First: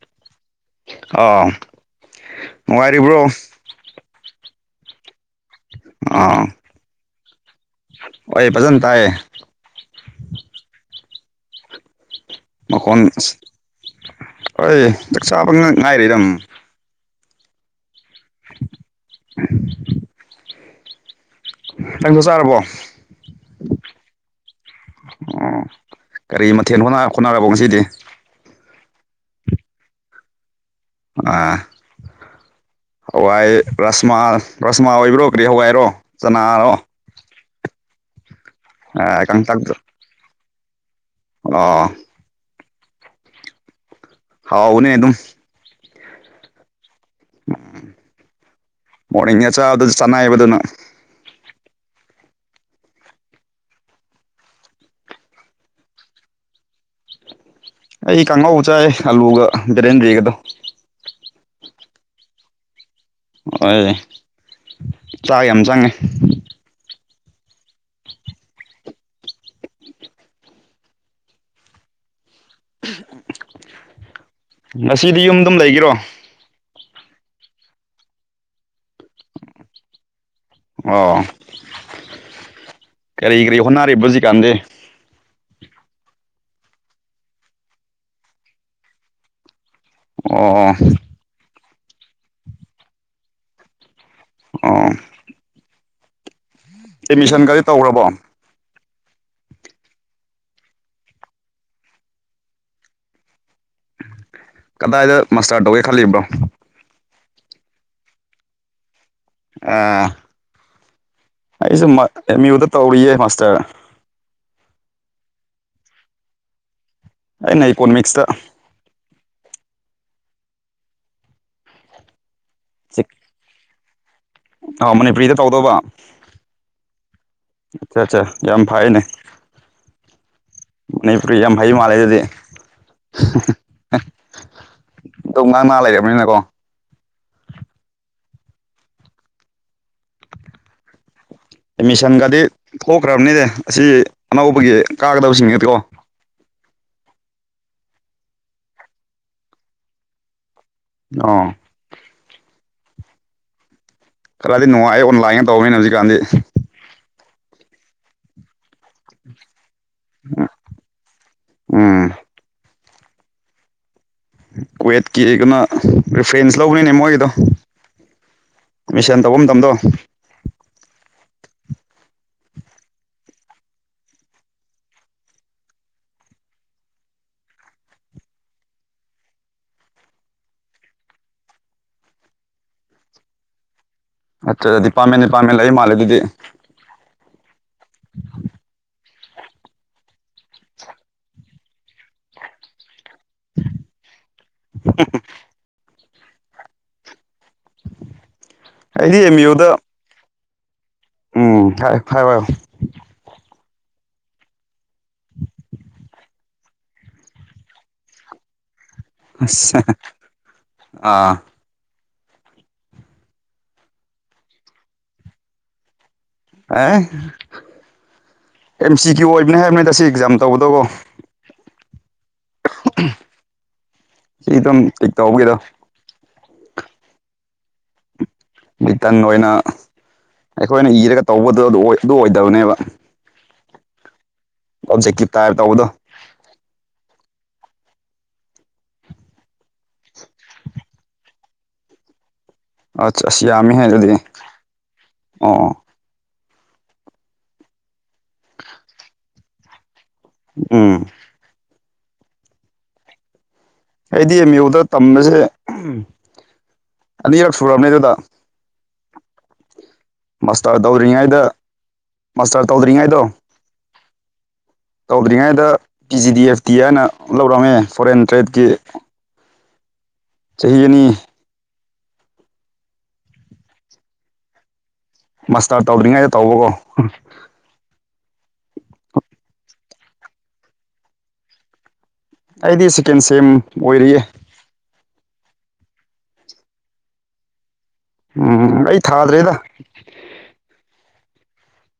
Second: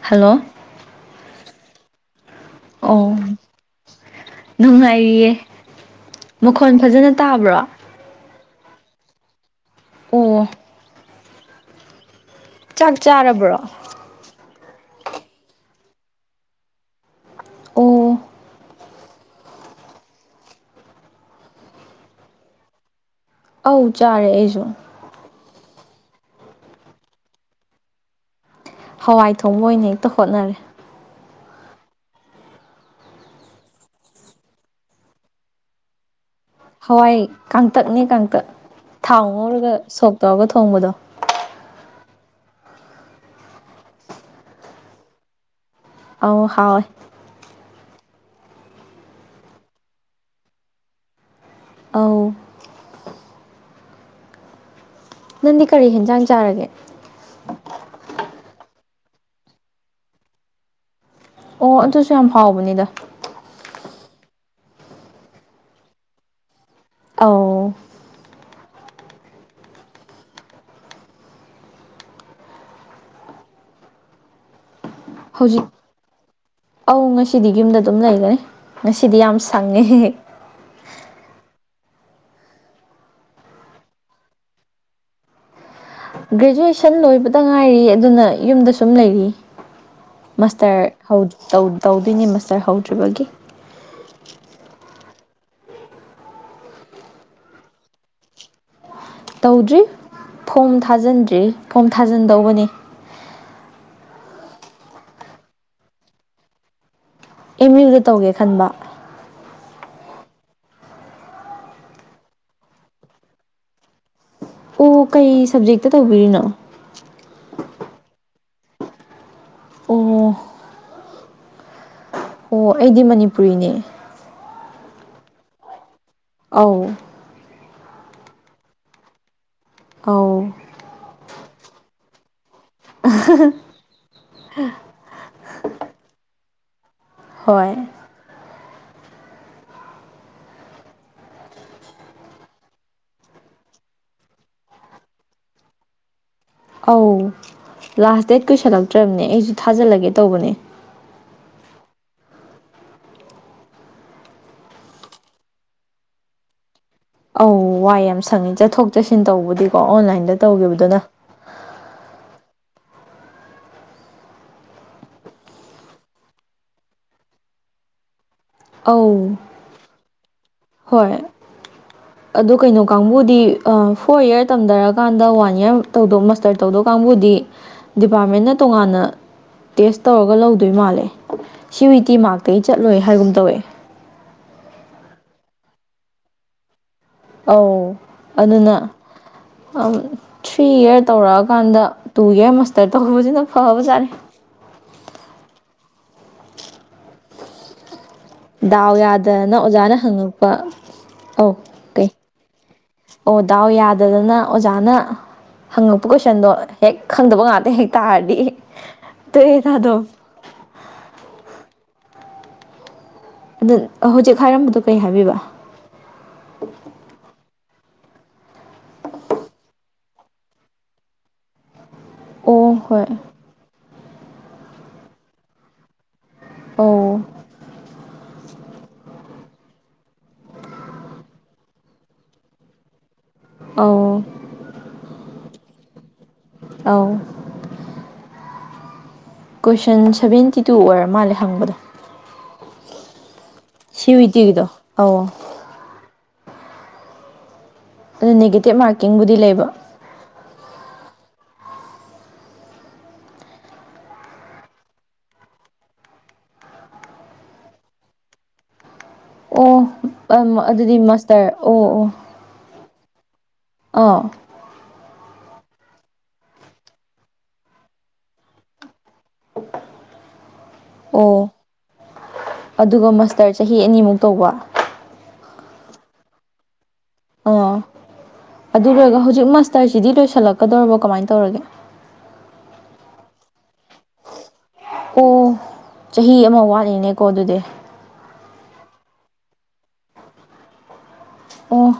hello ꯑꯥ ꯑꯣ ꯅꯨꯡꯉꯥꯏꯔꯤꯕ꯭ꯔꯣ ꯅꯨꯡꯉꯥꯏꯔꯤꯌꯦ ꯑꯥ ꯃꯈꯣꯟ ꯐꯖꯅ ꯇꯥꯕ꯭ꯔꯣ ꯍꯣꯏ ꯐꯖꯅ ꯇꯥꯏꯌ‍ꯦ ꯑꯣ ꯆꯥꯛ ꯃꯈꯣꯟ ꯑꯁ ꯆꯥꯔꯕ꯭ꯔꯣ ꯍꯣꯏ ꯆꯥꯛ ꯆꯥꯕ ꯉꯥꯏꯔꯤꯗ [unintelligible] ꯑꯣ [unintelligible] ꯅꯪ ꯆꯥꯛ ꯆꯥꯔꯕꯣ ꯑꯧ ꯆꯥꯔꯦ ꯑꯩꯁꯨ ꯑꯣ ꯒꯥꯔꯤ [unintelligible] ꯃꯊꯦꯜ ꯍꯠ ꯍꯣꯠꯅꯔꯕꯣ ꯉꯁꯤꯗꯤ ꯍꯋꯥꯏ ꯊꯣꯡꯕ ꯑꯣꯏꯅ ꯍꯦꯛꯇ ꯍꯣꯠꯅꯔꯦ ꯑꯥ ꯍꯋꯥꯏ ꯔꯥꯁꯃꯥ ꯔꯥꯁꯃꯥ ꯑꯣꯏꯕ꯭ꯔꯣ ꯀꯔꯤ ꯍꯋꯥꯏꯔꯣ ꯆꯅꯥꯔꯣ ꯍꯋꯥꯏ ꯀꯥꯡꯇꯛꯅꯦ ꯀꯥꯡꯇꯛ ꯊꯥꯎ ꯑꯥ ꯉꯧꯔꯒ ꯁꯣꯛ ꯇꯧꯔꯒ ꯊꯣꯡꯕꯗꯣ ꯑ ꯍꯥꯎ ꯑꯣꯅꯦ ꯑꯗꯨꯝ ꯑꯧ ꯍꯥꯎꯏ ꯎꯝ ꯃꯣꯔꯅꯤꯡ ꯑꯆꯥꯕꯗ ꯆꯅꯥꯏꯕꯗꯨꯅ ꯑꯧ ꯅꯪꯗꯤ ꯀꯔꯤ ꯍꯦꯟꯖꯥꯡ ꯆꯥꯔꯒꯦ ꯑꯩ ꯀꯥꯡꯉꯧ ꯆꯥꯏ ꯑꯂꯨꯒ ꯕꯤꯔꯦꯟꯗꯤꯒꯗꯣ ꯑꯣ ꯑꯗꯨꯁꯨ ꯌꯥꯝ ꯍꯥꯎꯕꯅꯤꯗ ꯍꯣꯏ ꯆꯥꯛ ꯌꯥꯝ ꯆꯪꯉꯦ ꯑꯥꯎ ꯉꯁꯤꯗꯤ ꯌꯨꯝꯗꯨꯝ ꯍꯧꯖꯤꯛ ꯂꯩꯒꯔꯣ ꯑꯧ ꯉꯁꯤꯗꯤ ꯌꯨꯝꯗ ꯑꯗꯨꯝ ꯂꯩꯒꯅꯤ ꯉꯁꯤꯗꯤ ꯌꯥꯝ ꯁꯪꯉꯦ ꯑꯣ ꯀꯔꯤ ꯀ꯭ꯔꯤ ꯍꯣꯅ ꯑꯔꯦꯕꯖꯤꯀꯥꯟꯗꯦ ꯒ꯭ꯔꯦꯖꯨꯑꯦꯁꯟ ꯂꯣꯏꯕꯗ ꯉꯥꯏꯔꯤ ꯑꯗꯨꯅ ꯌꯨꯝꯗ ꯁꯨꯝ ꯂꯩꯔꯤ ꯑꯣ ꯃꯥꯁꯇꯔ ꯇꯧꯗꯣꯏꯅꯦ ꯃꯥꯁꯇꯔ ꯍꯧꯗ꯭ꯔꯤꯕꯒꯤ ꯑꯣ ꯑꯦꯠꯃꯤꯁꯟꯒꯗꯤ ꯇꯧꯈ꯭ꯔꯕꯣ ꯇꯧꯗ꯭ꯔꯤ ꯐꯣꯝ ꯊꯥꯖꯤꯟꯗ꯭ꯔꯤ ꯐꯣꯝ ꯊꯥꯖꯤꯟꯗꯧꯕꯅꯤ ꯀꯗꯥꯏꯗ ꯃꯥꯁꯇꯇꯥꯔ ꯇꯧꯒꯦ ꯈꯜꯂꯤꯕ꯭ꯔꯣ ꯀ ꯌ꯭ꯨꯗ ꯇꯧꯒꯦ ꯈꯟꯕ ꯑ ꯑꯩꯁꯨ ꯑꯦꯝ ꯌꯨꯗ ꯇꯧꯔꯤꯌꯦ ꯃꯥꯁꯇꯔ ꯑꯣ ꯀꯩ ꯁꯕꯖꯦꯛꯇ ꯇꯧꯕꯤꯔꯤꯅꯣ ꯑꯩꯅ ꯏꯀꯣꯅꯣꯃꯤꯛꯁꯇ ꯑꯣ ꯑꯣ ꯑꯩꯗꯤ ꯃꯅꯤꯄꯨꯔꯤꯅꯦ ꯑ ꯃꯅꯤꯄꯨꯔꯤꯗ ꯇꯧꯗꯧꯕ ꯑꯧ ꯑꯆꯥ ꯑꯆꯥ ꯌꯥꯝ ꯐꯥꯏꯅꯦ ꯑꯥꯎ ꯅ ꯄꯔꯤ ꯌꯥꯝꯥꯏ ꯃꯥꯂꯦ ꯑꯗꯨꯗꯤ ꯑꯣ ꯉꯥꯡ ꯉ ꯂꯩꯔꯕꯅꯤꯅꯀꯣ ꯍꯣꯏ ꯑꯦꯠꯃꯤꯁꯟꯒꯗꯤ ꯊꯣꯛꯈ꯭ꯔꯝꯅꯤꯅꯦ ꯑꯁꯤ ꯑꯅꯧꯕꯒꯤ ꯀꯥꯒꯗꯕꯁꯤꯡ ꯅꯦꯗꯨꯔꯣ ꯑꯧ ꯂꯥꯁ ꯗꯦꯠ ꯀꯨꯁꯜꯂꯛꯇ꯭ꯔꯕꯅꯦ ꯑꯩꯁꯨ ꯊꯥꯖꯤꯜꯂꯒꯦ ꯇꯧꯕꯅꯦ ꯑꯣ ꯈꯔꯗꯤ ꯅꯨꯡꯉꯥꯏ ꯑꯣꯟ ꯂꯥꯏꯅ ꯇꯧꯕꯅꯤꯅ ꯍꯧꯖꯤꯛꯀꯥꯟꯗꯤ ꯑꯣ ꯋꯥꯏ ꯌꯥꯝ ꯁꯪꯉꯦ ꯆꯠꯊꯣꯛ ꯆꯠꯁꯤꯟ ꯇꯧꯕꯗꯤꯀꯣ ꯑꯣꯟꯂꯥꯏꯟꯗ ꯇꯧꯈꯤꯕꯗꯨꯅ ꯎꯝ ꯀꯨꯋꯦꯠꯀꯤ ꯀꯩꯅꯣ ꯔꯤꯐ꯭ꯔꯦꯟꯁ ꯂꯧꯕꯅꯤꯅꯦ ꯃꯣꯏꯒꯤꯗꯣ ꯑꯧ ꯃꯤꯁꯟ ꯇꯧꯕ ꯃꯇꯝꯗꯣ ꯍꯣꯏ ꯑꯗꯣ ꯀꯩꯅꯣ ꯀꯥꯡꯕꯨꯗꯤ ꯐꯣꯔ ꯏꯔ ꯇꯝꯊꯔꯀꯥꯟꯗ ꯋꯥꯟ ꯏꯔ ꯇꯧꯗꯣ ꯃꯥꯁꯇꯔ ꯇꯧꯗꯧ ꯀꯥꯡꯕꯨꯗꯤ ꯗꯤꯄꯥꯔꯠꯃꯦꯟꯅ ꯇꯣꯉꯥꯟꯅ ꯇꯦꯁ ꯇꯧꯔꯒ ꯂꯧꯗꯣꯏ ꯃꯥꯜꯂꯦ ꯁꯤ ꯋꯤ ꯇꯤ ꯃꯥꯔ ꯀꯩ ꯆꯠꯂꯣꯏ ꯍꯥꯏꯒꯨꯝ ꯇꯧꯋꯦ ꯑꯠꯆꯥ ꯗꯤꯄꯥꯃꯦꯟ ꯅꯤꯄꯥꯃꯦꯟ ꯂꯩ ꯃꯥꯜꯂꯦ ꯑꯗꯨꯗꯤ ꯑꯧ ꯑꯗꯨꯅ ꯊ꯭ꯔꯤ ꯏꯔ ꯇꯧꯔꯛꯑꯀꯥꯟꯗ ꯇꯨ ꯏꯌꯥꯔ ꯃꯥꯁꯇꯔ ꯇꯧꯕꯁꯤꯅ ꯐꯕꯖꯥꯠꯅꯤ [inaudible] ꯗꯥꯎ ꯑꯩꯗꯤ ꯑꯦꯝ ꯌꯥꯗꯅ ꯌꯨꯗ ꯑꯣꯖꯥꯅ ꯍꯪꯉꯛꯄ ꯑꯧ ꯎꯝ ꯍꯥꯏꯌꯣ ꯀꯩ ꯍꯥꯏꯌꯣ ꯑꯣ ꯗꯥꯎ ꯌꯥꯗꯗꯅ ꯑꯣꯖꯥꯅ ꯍꯪꯉꯛꯄ ꯀꯣꯏꯁꯟꯗꯣ ꯍꯦꯛ ꯈꯪꯗꯕ ꯉꯥꯛꯇ ꯍꯦꯛ ꯇꯥꯔꯗꯤ ꯇꯣꯛꯑꯦꯗ ꯑꯁ ꯑꯗꯨꯝ ꯑꯥ ꯑꯗꯨ ꯍꯧꯖꯤꯛ ꯍꯥꯏꯔꯝꯕꯗꯣ ꯀꯩ ꯍꯥꯏꯕꯤꯕ ꯑꯦ ꯑꯦꯝ ꯁꯤ ꯀ꯭ꯌꯨ ꯑꯣꯏꯕꯅꯦ ꯃꯦꯇꯥꯁꯤ ꯑꯦꯛꯖꯥꯝ ꯇꯧꯕꯗꯣꯀꯣ ꯑꯣ ꯍꯣꯏ ꯑꯩ ꯑꯗꯨꯝ ꯀꯤ ꯇꯍꯧꯒꯦꯗꯣ ꯑꯎ ꯔꯤꯇꯟ ꯑꯣꯏꯅ ꯑꯩꯈꯣꯏꯅ ꯏꯔꯒ ꯇꯧꯕꯗꯣ ꯑꯗꯨ ꯑꯣꯏꯗꯕꯅꯦꯕ ꯑꯎ ꯑꯣꯞꯖꯦꯛꯀꯤꯞ ꯇꯥꯏꯔ ꯇꯧꯕꯗꯣ ꯑꯎ ꯀꯣꯏꯁꯟ ꯁꯕꯦꯟꯇꯤ ꯇꯨ ꯑꯣꯏꯔ ꯃꯥꯜꯂꯦ ꯍꯪꯕꯗꯣ ꯑꯁ ꯑꯁ ꯌꯥꯝꯃꯤ ꯁꯤꯋꯤꯇꯤꯒꯤꯗꯣ ꯑꯧ ꯑꯣ ꯀꯩ ꯅꯦꯒꯦꯇꯤꯞ ꯃꯥꯔꯀꯤꯡꯕꯨꯗꯤ ꯂꯩꯕ ꯎꯝ ꯑꯩꯗꯤ ꯑꯦꯝ ꯌꯨꯗ ꯇꯝꯕꯁꯦ ꯑꯅꯤꯔꯛ ꯁꯨꯔꯕꯅꯦ ꯑꯗꯨꯗ ꯑꯣ ꯃꯥꯁꯇꯔ ꯑꯗꯨꯗꯤ ꯇꯧꯗ꯭ꯔꯤꯉꯩꯗ ꯃꯥꯁꯇꯔ ꯑꯣ ꯑꯣ ꯃꯥꯁꯇꯔ ꯇꯧꯗ꯭ꯔꯤꯉꯩꯗꯣ ꯑꯥ ꯇꯧꯗ꯭ꯔꯤꯉꯩꯗ P G D F T ꯍꯥꯏꯅ ꯂꯧꯔꯝꯃꯦ ꯐꯣꯔꯦꯟ ꯇ꯭ꯔꯦꯠꯀꯤ ꯆꯍꯤ ꯑꯅꯤ ꯑꯣ ꯑꯗꯨꯒ ꯃꯁꯇꯔ ꯆꯍꯤ ꯑꯅꯤꯃꯨꯛ ꯇꯧꯕ ꯃꯥꯁꯇꯔ ꯇꯧꯗ꯭ꯔꯤꯉꯩꯗ ꯇꯧꯕꯀꯣ ꯑꯣ ꯑꯗꯨꯒ ꯍꯧꯖꯤꯛ ꯃꯥꯁꯇꯔꯁꯤꯗꯤ ꯂꯣꯏꯁꯜꯂꯛꯀꯗꯧꯔꯤꯕꯣ ꯀꯃꯥꯏ ꯇꯧꯔꯒꯦ ꯑꯩꯗꯤ ꯁꯦꯀꯦꯟ ꯁꯦꯝ ꯑꯣꯏꯔꯤꯌꯦ ꯑꯣ ꯆꯍꯤ ꯑꯃ ꯋꯥꯠꯂꯤꯅꯦꯀꯣ ꯑꯗꯨꯗꯤ ꯎꯝ ꯑꯩ ꯊꯥꯗ꯭ꯔꯦꯗ ꯑꯝ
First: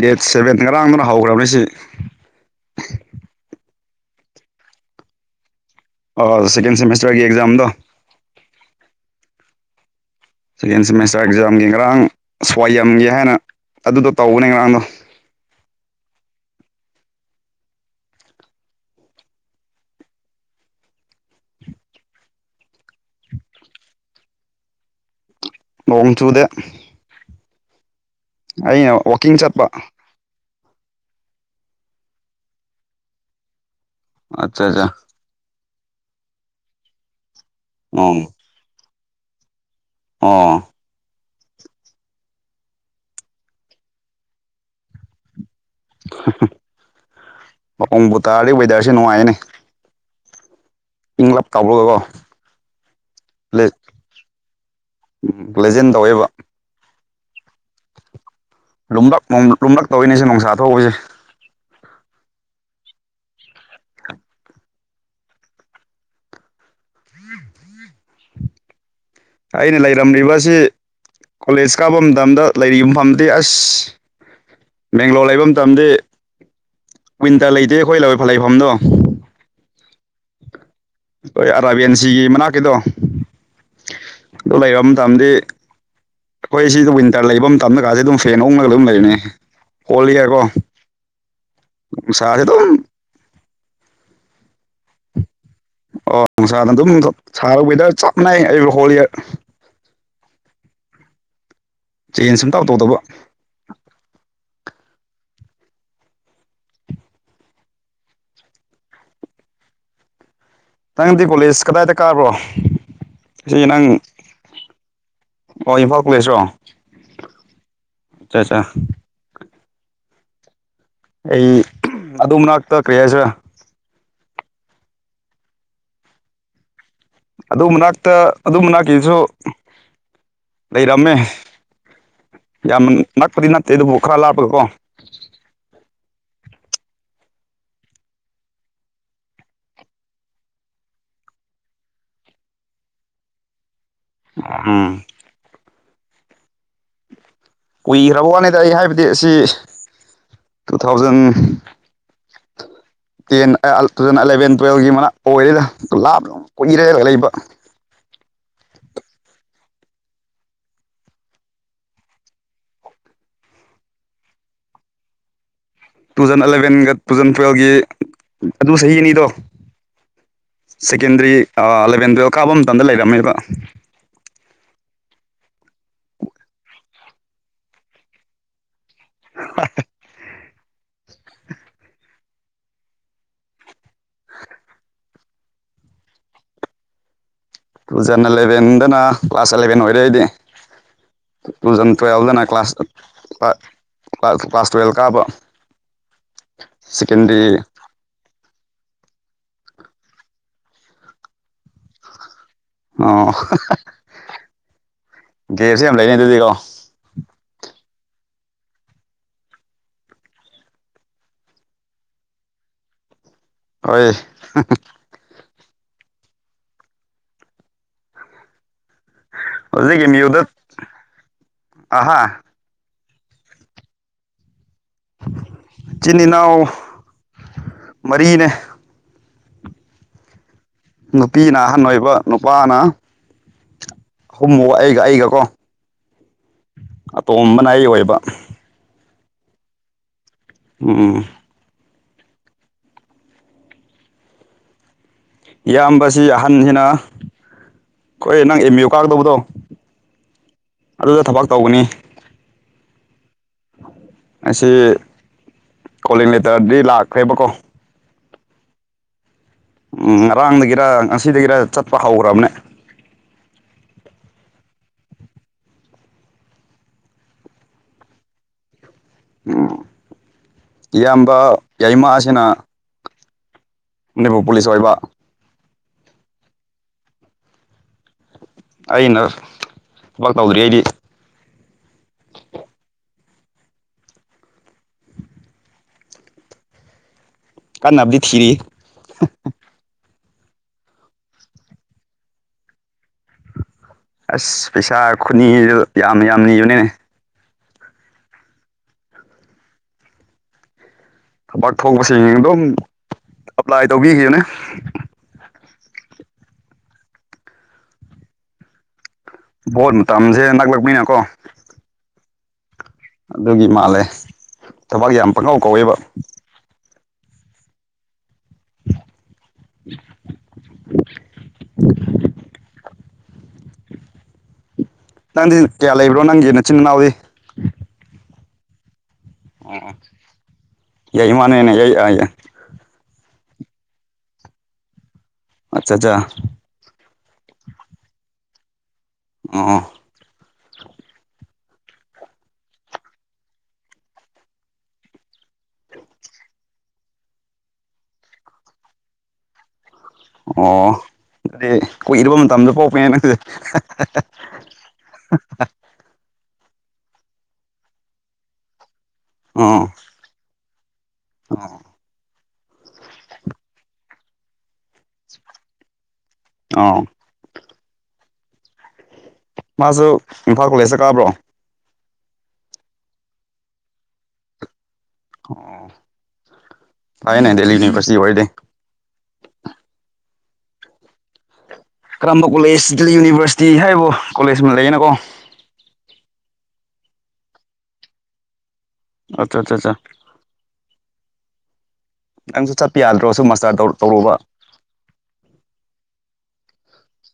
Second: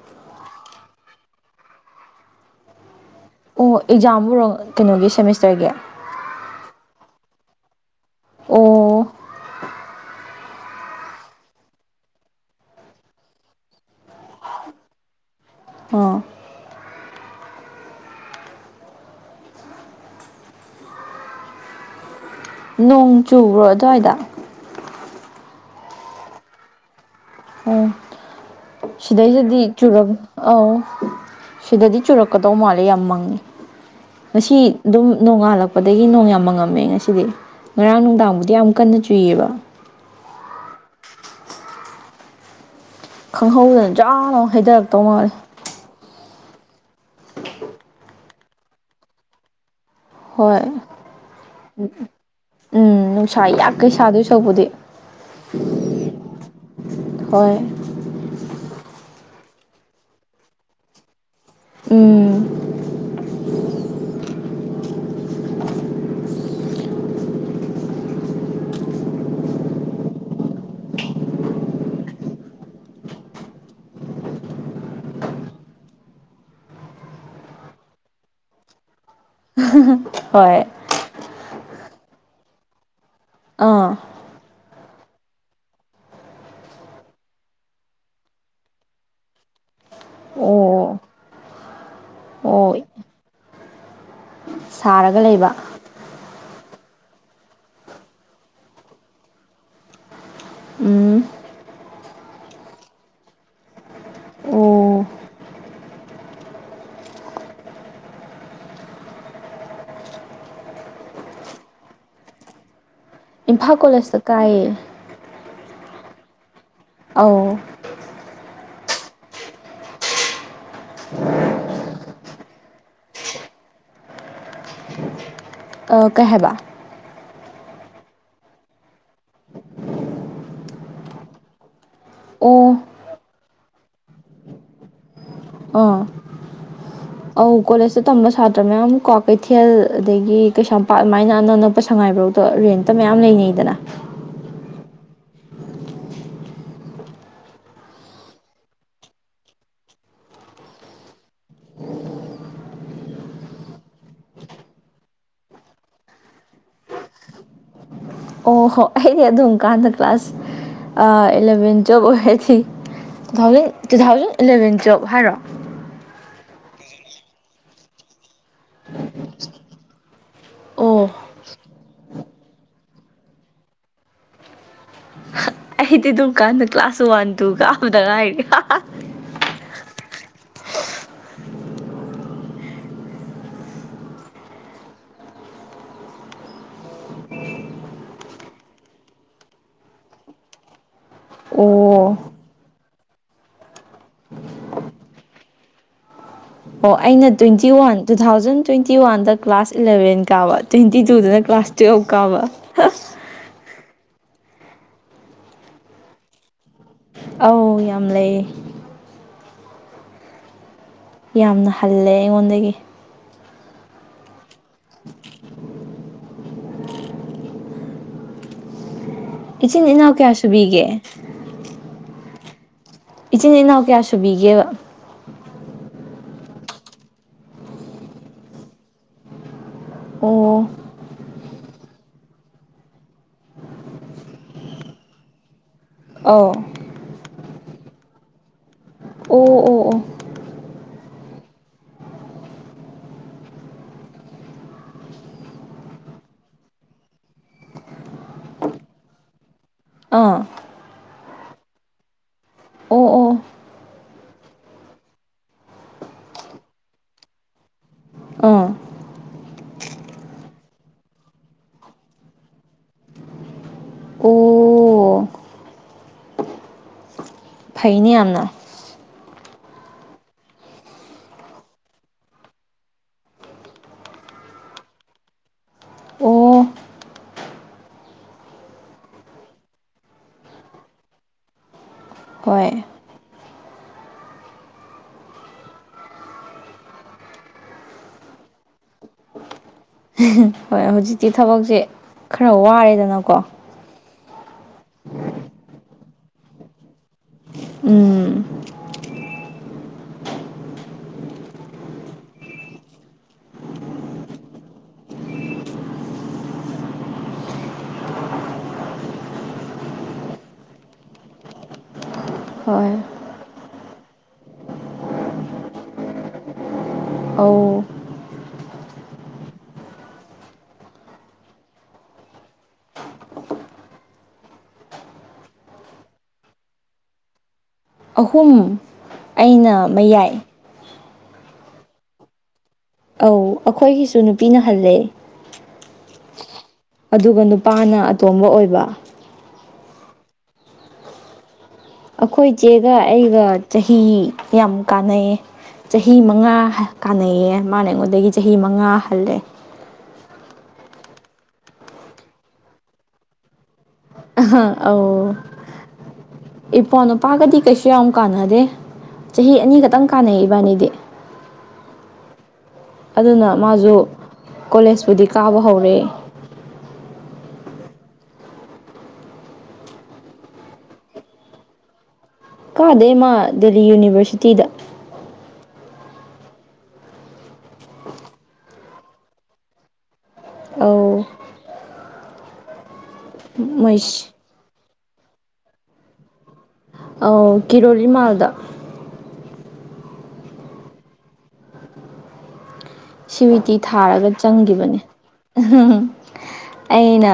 ꯗꯦꯠ ꯁꯚꯦꯟ ꯉꯔꯥꯡꯗꯅ ꯍꯧꯈ꯭ꯔꯕꯅꯦ ꯁꯤ ꯑꯣ ꯑꯦꯛꯖꯥꯝꯕꯨꯔꯣ ꯀꯩꯅꯣꯒꯤ ꯁꯦꯃꯤꯁꯇꯔꯒꯤ ꯑꯣ ꯁꯦꯀꯦꯟ ꯁꯦꯃꯤꯁꯇ꯭ꯔꯒꯤ ꯑꯦꯛꯖꯥꯝꯗꯣ ꯑꯣ ꯁꯦꯀꯦꯟ ꯁꯦꯃꯦꯁꯇ꯭ꯔ ꯑꯦꯛꯖꯥꯝꯒꯤ ꯉꯔꯥꯡ ꯁ꯭ꯋꯥꯏꯑꯒꯦ ꯍꯥꯏꯅ ꯑꯗꯨꯗꯣ ꯇꯧꯕꯅꯦ ꯉꯔꯥꯡꯗꯣ ꯑꯣ ꯅꯣꯡ ꯆꯨꯕ꯭ꯔꯣ ꯑꯗꯨꯋꯥꯏꯗ ꯅꯣꯡ ꯆꯨꯗꯦ ꯑꯣ ꯑꯩꯅ ꯋꯥꯛꯀꯤꯡ ꯁꯤꯗꯩꯗꯗꯤ ꯆꯠꯄ ꯆꯨꯔꯝ ꯑꯧ ꯁꯤꯗꯗꯤ ꯆꯨꯔꯛꯀꯗꯧ ꯃꯥꯜꯂꯦ ꯌꯥꯝ ꯃꯪꯉꯦ ꯉꯁꯤ ꯑꯠꯆꯥ ꯑꯠꯆꯥ ꯑꯗꯨꯝ ꯅꯣꯡꯉꯥꯜꯂꯛꯄꯗꯒꯤ ꯅꯣꯡ ꯌꯥꯝ ꯃꯪꯉꯝꯃꯦ ꯉꯁꯤꯗꯤ ꯉꯔꯥꯡ ꯑꯣ ꯅꯨꯡꯗꯥꯡꯕꯨꯗꯤ ꯌꯥꯝ ꯀꯟꯅ ꯆꯨꯏꯌꯦꯕ ꯑꯣ ꯈꯪꯍꯧꯗꯅ ꯖꯥꯝꯅ ꯍꯩꯗꯥꯔꯛꯇꯧ ꯃꯥꯜꯂꯤ ꯅꯣꯡꯕꯨ ꯇꯥꯔꯗꯤ ꯋꯦꯗꯔꯁꯤ ꯅꯨꯡꯉꯥꯏꯅꯦ ꯍꯣꯏ ꯏꯪꯂꯞ ꯇꯧꯕꯗꯨꯑꯣ ꯎꯝ ꯅꯨꯡꯁꯥ ꯌꯥ ꯀꯩ ꯁꯥꯗꯣꯏ ꯁꯔꯨꯛꯄꯨꯗꯤ ꯂꯦꯖꯦꯟ ꯇꯧꯋꯦꯕ ꯍꯣꯏ ꯂꯨꯝꯂꯛ ꯅꯣꯡ ꯂꯨꯝꯂꯛ ꯇꯧꯋꯤꯅꯦ ꯁꯤ ꯅꯨꯡꯁꯥ ꯊꯧꯕꯁꯦ ꯎꯝ [unintelligible] ꯑꯩꯅ ꯂꯩꯔꯝꯂꯤꯕꯁꯤ ꯀꯣꯂꯦꯖ ꯀꯥꯕ ꯃꯇꯝꯗ ꯂꯩꯔꯤꯌꯨꯝꯐꯝꯇꯦ ꯑꯁ ꯕꯦꯡꯒ꯭ꯂꯣꯔ ꯂꯩꯕ ꯃꯇꯝꯗꯤ ꯋꯤꯟꯇꯔ ꯂꯩꯇꯦ ꯑꯩꯈꯣꯏ ꯂꯩꯐꯝꯗꯣ ꯎ ꯍꯣꯏ ꯑꯩꯈꯣꯏ ꯑꯔꯥꯕ꯭ꯌꯟꯁꯤꯒꯤ ꯃꯅꯥꯛꯀꯤꯗꯣ ꯑꯥ ꯑꯗꯨ ꯂꯩꯔꯝ ꯃꯇꯝꯗꯤ ꯑꯩꯈꯣꯏ ꯁꯤꯗ ꯋꯤꯟꯇꯔ ꯂꯩꯕ ꯃꯇꯝꯗꯀꯥꯁꯦ ꯑꯗꯨꯝ ꯐꯦꯟ ꯎꯡꯉꯒ ꯑꯗꯨꯝ ꯂꯩꯕꯅꯤ ꯀꯣꯂꯤꯌꯔ ꯀꯣ ꯑꯣ ꯅꯨꯡꯁꯥꯖꯦ ꯗꯨꯝ ꯑꯣ ꯁꯥꯔꯒ ꯂꯩꯕ ꯑꯣ ꯅꯨꯡꯁꯥꯅ ꯑꯗꯨꯝ ꯁꯥꯔꯒ ꯋꯦꯗꯔ ꯆꯞꯅꯩ ꯍꯣꯜꯔ ꯎꯝ ꯆꯦꯟꯁ ꯁꯨꯡꯇꯧ ꯇꯧꯗꯕ ꯑꯣ ꯅꯪꯗꯤ ꯀꯣꯂꯦꯁ ꯀꯗꯥꯏꯗ ꯀꯥꯕ꯭ꯔꯣ ꯁꯤ ꯏꯝꯐꯥꯜ ꯅꯪ ꯀꯣꯂꯦꯖꯇ ꯀꯥꯏꯌꯦ ꯑꯣ ꯏꯝꯐꯥꯜ ꯀꯣꯂꯦꯁ ꯔꯣ ꯑꯧ ꯑꯆꯥ ꯑꯆꯥ ꯑꯩ ꯑꯗꯨ ꯃꯅꯥꯛꯇ ꯀꯔꯤ ꯍꯥꯏꯁꯤꯔꯥ [inaudible] ꯑ ꯀꯩꯍꯥꯏꯕ ꯑꯗꯨ ꯃꯅꯥꯛꯇ ꯑꯗꯨ ꯃꯅꯥꯛꯀꯤꯁꯨ ꯂꯩꯔꯝꯃꯦ ꯑꯣ ꯌꯥꯝ ꯅꯛꯄꯗꯤ ꯅꯠꯇꯦ ꯑꯗꯨꯕꯨ ꯈꯔ ꯂꯥꯞꯄꯒꯀꯣ ꯑꯣ ꯑꯧ ꯀꯣꯂꯦꯖꯇ ꯇꯝꯕ ꯁꯥꯇ꯭ꯔ ꯃꯌꯥꯝ ꯀ꯭ꯋꯀꯩꯊꯦꯜ ꯑꯗꯒꯤ ꯀꯩꯁꯥꯝꯄꯥꯠ ꯑꯗꯨꯃꯥꯏꯅ ꯑꯅꯛ ꯑꯅꯛꯄ ꯁꯉꯥꯏꯄ꯭ꯔꯧ ꯑꯣ ꯔꯦꯟꯇ ꯃꯌꯥꯝ ꯂꯩꯅꯩꯗꯅ ꯎꯝ ꯀꯨꯏꯈ꯭ꯔꯕ ꯋꯥꯅꯤꯗ ꯑꯩ ꯍꯥꯏꯕꯗꯤ ꯑꯁꯤ ꯇꯨ ꯊꯥꯎꯖꯟ ꯇꯦꯟ ꯑ ꯇꯨ ꯊꯥꯎꯖꯟ ꯑꯦꯂꯚꯦꯟ ꯇꯨꯋꯜꯒꯤ ꯃꯅꯥꯛ ꯑꯣꯏꯔꯤꯗ ꯂꯥꯞ ꯀꯨꯏꯔꯦ ꯂꯩ ꯂꯩꯕ ꯑꯣ ꯍꯣ ꯑꯩꯗꯤ ꯑꯗꯨꯝꯀꯥꯟꯗ ꯀ꯭ꯂꯥꯁ ꯏꯂꯚꯦꯟ ꯇꯨꯋꯦꯜꯚ ꯑꯣꯏꯔꯗꯤ two thousand two thousand eleven twelve ꯍꯥꯏꯔꯣ ꯇꯨ ꯊꯥꯎꯖꯟ ꯑꯦꯂꯕꯦꯟꯒ ꯇꯨ ꯊꯥꯎꯖꯟ ꯇꯨꯋꯜꯕꯒꯤ ꯑꯗꯨꯢ ꯆꯍꯤ ꯑꯅꯤꯗꯣ ꯑꯣ ꯁꯦꯀꯦꯟꯗ꯭ꯔꯤ ꯑꯦꯂꯕꯦꯟ ꯇꯨꯌꯦꯜꯞ ꯀꯥꯕ ꯃꯇꯝꯗ ꯂꯩꯔꯝꯃꯦꯕ ꯑꯩꯗꯤ ꯑꯗꯨꯀꯥꯟꯗ ꯀ꯭ꯂꯥꯁ ꯋꯥꯟ ꯇꯨ ꯀꯥꯞꯕꯗ ꯉꯥꯏꯔꯦ ꯍꯥ ꯍꯥ [inaudible] ꯇꯨꯖꯟ ꯑꯦꯂꯦꯕꯦꯟꯗꯅ ꯀ꯭ꯂꯥꯁ ꯑꯦꯂꯕꯦꯟ ꯂꯣꯏꯔꯦ ꯑꯩꯗꯤ ꯇꯨ ꯊꯥꯎꯖꯟ ꯑꯣ ꯇꯨꯌꯦꯜꯕꯗꯅ ꯀ꯭ꯂꯥꯁ ꯀ꯭ꯂꯥꯁ ꯇꯨꯌꯦꯜꯕ ꯀꯥꯕ ꯑꯣ ꯑꯩꯅ secondary twenty one two thousand twenty ꯋꯥꯟꯗ ꯀ꯭ꯂꯥꯁ ꯏꯂꯚꯦꯟ ꯀꯥꯕ ꯇ꯭ꯋꯦꯟꯇꯤ ꯇꯨꯗꯅ ꯀ꯭ꯂꯥꯁ ꯇꯨꯌꯦꯞ ꯀꯥꯕ ꯑꯣ ꯒꯦꯞꯁꯨ ꯌꯥꯝ ꯂꯩꯅꯤ ꯑꯗꯨꯗꯤꯀꯣ ꯑꯣ ꯌꯥꯝ ꯂꯩ ꯌꯥꯝꯅ ꯍꯜꯂꯦ ꯑꯩꯉꯣꯟꯗꯒꯤ ꯍꯣꯏ ꯏꯆꯤꯟ ꯍꯧꯖꯤꯛ ꯑꯦꯝ ꯏꯅꯥꯎ ꯀꯌꯥ ꯌꯨꯗ ꯁꯨꯕꯤꯒꯦ ꯑꯍꯥ ꯏꯆꯤꯟ ꯏꯅꯥꯎ ꯀꯌꯥ ꯁꯨꯕꯤꯒꯦꯕ ꯏꯆꯤꯟ ꯏꯅꯥꯎ ꯃꯔꯤꯅꯦ ꯑꯣ ꯅꯨꯄꯤꯅ ꯑꯍꯟ ꯑꯣꯏꯕ ꯅꯨꯄꯥꯅ ꯑꯩꯒ ꯑꯩꯒ ꯀꯣ ꯑꯥꯎ ꯑꯇꯣꯝꯕꯅ ꯑꯩ ꯑꯣꯏꯕ ꯑꯣ ꯑꯣ ꯑꯣ ꯎꯝ ꯎꯝ ꯏꯌꯥꯝꯕꯁꯤ ꯑꯍꯟꯅꯤꯅ ꯑꯣꯏ ꯅꯪ ꯑꯦꯝ ꯌꯨ ꯀꯥꯗꯧꯕꯗꯣ ꯑꯥ ꯑꯗꯨꯗ ꯊꯕꯛ ꯇꯧꯒꯅꯤ ꯑꯣ ꯑꯣ ꯉꯁꯤ ꯀꯣꯂꯤꯡ ꯂꯦꯇ꯭ꯔꯗꯤ ꯂꯥꯛꯈ꯭ꯔꯦꯕꯀꯣ ꯑꯝ ꯎꯝ ꯉꯔꯥꯡꯗꯒꯤꯔ ꯉꯁꯤꯗꯒꯤꯔ ꯆꯠꯄ ꯍꯧꯈ꯭ꯔꯕꯅꯦ ꯑꯣ ꯐꯩꯅꯤ ꯌꯥꯝꯅ ꯏꯌꯥꯝꯕ ꯌꯥꯏꯃ ꯁꯤꯅ ꯃꯅꯤꯄꯨꯔ ꯄꯨꯂꯤꯁ ꯑꯣꯏꯕ ꯑꯣ ꯑꯩꯅ ꯊꯕꯛ ꯇꯧꯗ꯭ꯔꯤ ꯑꯩꯗꯤ ꯍꯣꯏ ꯀꯥꯟꯅꯕꯨꯗꯤ ꯊꯤꯔꯤ ꯍꯤ ꯍꯤ ꯍꯣꯏ ꯍꯧꯖꯤꯛꯇꯤ ꯊꯕꯛꯁꯦ ꯈꯔ ꯋꯥꯔꯦꯗꯅꯀꯣ ꯑꯁ ꯄꯩꯁꯥ ꯈꯨꯅꯤꯁꯨ ꯌꯥꯝ ꯌꯥꯝꯅ ꯅꯤꯕꯅꯦ ꯎꯝ ꯊꯕꯛ ꯊꯣꯛꯄꯁꯤꯡ ꯑꯗꯨꯝ ꯑꯦꯄ꯭ꯂꯥꯏ ꯇꯧꯕꯤꯈꯤꯕꯅꯦ ꯄꯣꯠ ꯃꯇꯝꯁꯦ ꯅꯥꯛꯂꯛꯄꯅꯤꯅ ꯀꯣ ꯍꯣꯏ ꯑꯗꯨꯒꯤ ꯃꯥꯜꯂꯦ ꯊꯕꯥꯛ ꯌꯥꯝ ꯄꯪꯉꯥꯎ ꯀꯧꯋꯦꯕ ꯑꯥꯎ [inaudible] [inaudible] ꯅꯪꯗꯤ ꯀꯌꯥ ꯂꯩꯕ꯭ꯔꯣ ꯅꯪꯒꯤ ꯅꯆꯤꯟ ꯃꯅꯥꯎꯗꯤ ꯑꯍꯨꯝ ꯑꯩꯅ ꯃꯌꯥꯏ ꯑꯣꯅ [inaudible] ꯑꯣ ꯑꯩꯈꯣꯏꯒꯤꯁꯨ ꯅꯨꯄꯤꯅ ꯍꯜꯂꯦ ꯑꯆꯥ ꯆꯆꯥ ꯑꯗꯨꯒ ꯅꯨꯄꯥꯅ ꯑꯇꯣꯝꯕ ꯑꯣꯏꯕ [unintelligible] ꯑꯩꯈꯣꯏ ꯏꯆꯦꯒ ꯑꯩꯒ ꯆꯍꯤ ꯌꯥꯝ ꯀꯥꯟꯅꯩꯌꯦ ꯆꯍꯤ ꯃꯉꯥ ꯀꯥꯟꯅꯩꯌꯦ ꯃꯥꯅ ꯑꯩꯉꯣꯟꯗꯒꯤ ꯆꯍꯤ ꯃꯉꯥ ꯍꯜꯂꯦ ꯑꯣ ꯑꯗꯨꯗꯤ ꯀꯨꯏꯔꯕ ꯃꯇꯝꯗ ꯄꯣꯛꯄꯅꯦ ꯅꯪꯁꯦ [unintelligible] [unintelligible] ꯑꯧ ꯏꯄ꯭ꯋꯥ ꯅꯨꯄꯥꯒꯗꯤ ꯀꯩꯁꯨ ꯌꯥꯝ ꯀꯥꯟꯅꯗꯦ ꯆꯍꯤ ꯑꯅꯤ ꯈꯛꯇꯪ ꯀꯥꯟꯅꯩ ꯏꯕꯥꯅꯤꯗꯤ ꯍ [inaudible] ꯑꯗꯨꯅ ꯃꯥꯁꯨ ꯀꯣꯂꯦꯖꯄꯨꯗꯤ ꯀꯥꯕ ꯍꯧꯔꯦ ꯑꯥꯎ ꯃꯥꯁꯨ ꯏꯝꯐꯥꯜ ꯀꯣꯂꯦꯖꯇ ꯀꯥꯕ꯭ꯔꯣ ꯀꯥꯗꯦ ꯃꯥ ꯗꯦꯜꯂꯤ ꯌꯨꯅꯤꯚꯔꯁꯤꯇꯤꯗ ꯐꯩꯅꯦ ꯗꯦꯜꯂꯤ ꯌꯨꯅꯤꯚꯔꯁꯤꯇꯤ ꯑꯣꯏꯔꯗꯤ ꯑꯧ ꯀꯔꯝꯕ ꯀꯣꯂꯦꯖ ꯌꯨꯅꯤꯚꯔꯁꯤꯇꯤ ꯃꯣꯏ ꯍꯥꯏꯔꯤꯕ ꯀꯣꯂꯦꯖ ꯑꯃ ꯂꯩꯅ ꯀꯣ ꯑ ꯀꯤꯔꯣꯂꯤ ꯃꯥꯜꯗ ꯑꯠꯆꯥ ꯆꯥ ꯆꯥ [unintelligible] ꯆꯄꯤꯌꯥꯜ ꯁꯤꯋꯤꯇꯤ ꯊꯥꯔꯒ ꯆꯪꯈꯤꯕꯅꯦ [unintelligible] ꯑꯩꯅ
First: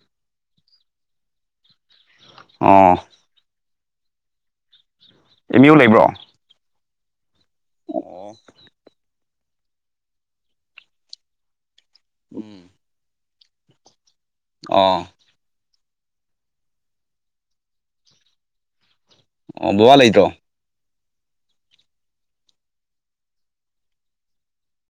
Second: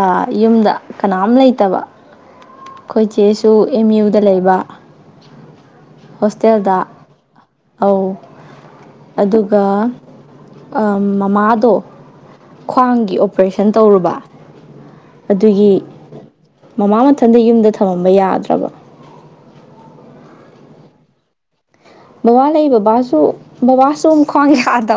ꯑ ꯌꯨꯝꯗ ꯀꯅꯥꯝ ꯂꯩꯇꯕ ꯑꯣ ꯑꯩꯈꯣꯏ ꯆꯦꯁꯨ ꯑꯦꯝ ꯌꯨꯗ ꯂꯩꯕ ꯑꯦꯝ ꯌꯨ ꯂꯩꯕ꯭ꯔꯣ ꯍꯣꯁꯇꯦꯜꯗ ꯑꯧ ꯑꯣ ꯑꯗꯨꯒ ꯑ ꯃꯃꯥꯗꯣ [inaudible] ꯈ꯭ꯋꯥꯡꯒꯤ ꯑꯣꯄꯔꯦꯁꯟ ꯇꯧꯔꯨꯕ ꯑꯣ ꯑꯗꯨꯒꯤ ꯃꯃꯥ ꯃꯊꯟꯗ ꯌꯨꯝꯗ ꯊꯝꯃꯝꯕ ꯌꯥꯗ꯭ꯔꯕ ꯑꯣ ꯕꯥꯕꯥ ꯂꯩꯇ꯭ꯔꯣ ꯕꯕꯥ ꯂꯩ ꯕꯕꯥꯁꯨ ꯕꯕꯥꯁꯨ ꯃꯨꯛ ꯈ꯭ꯋꯥꯡ ꯌꯥꯗꯕ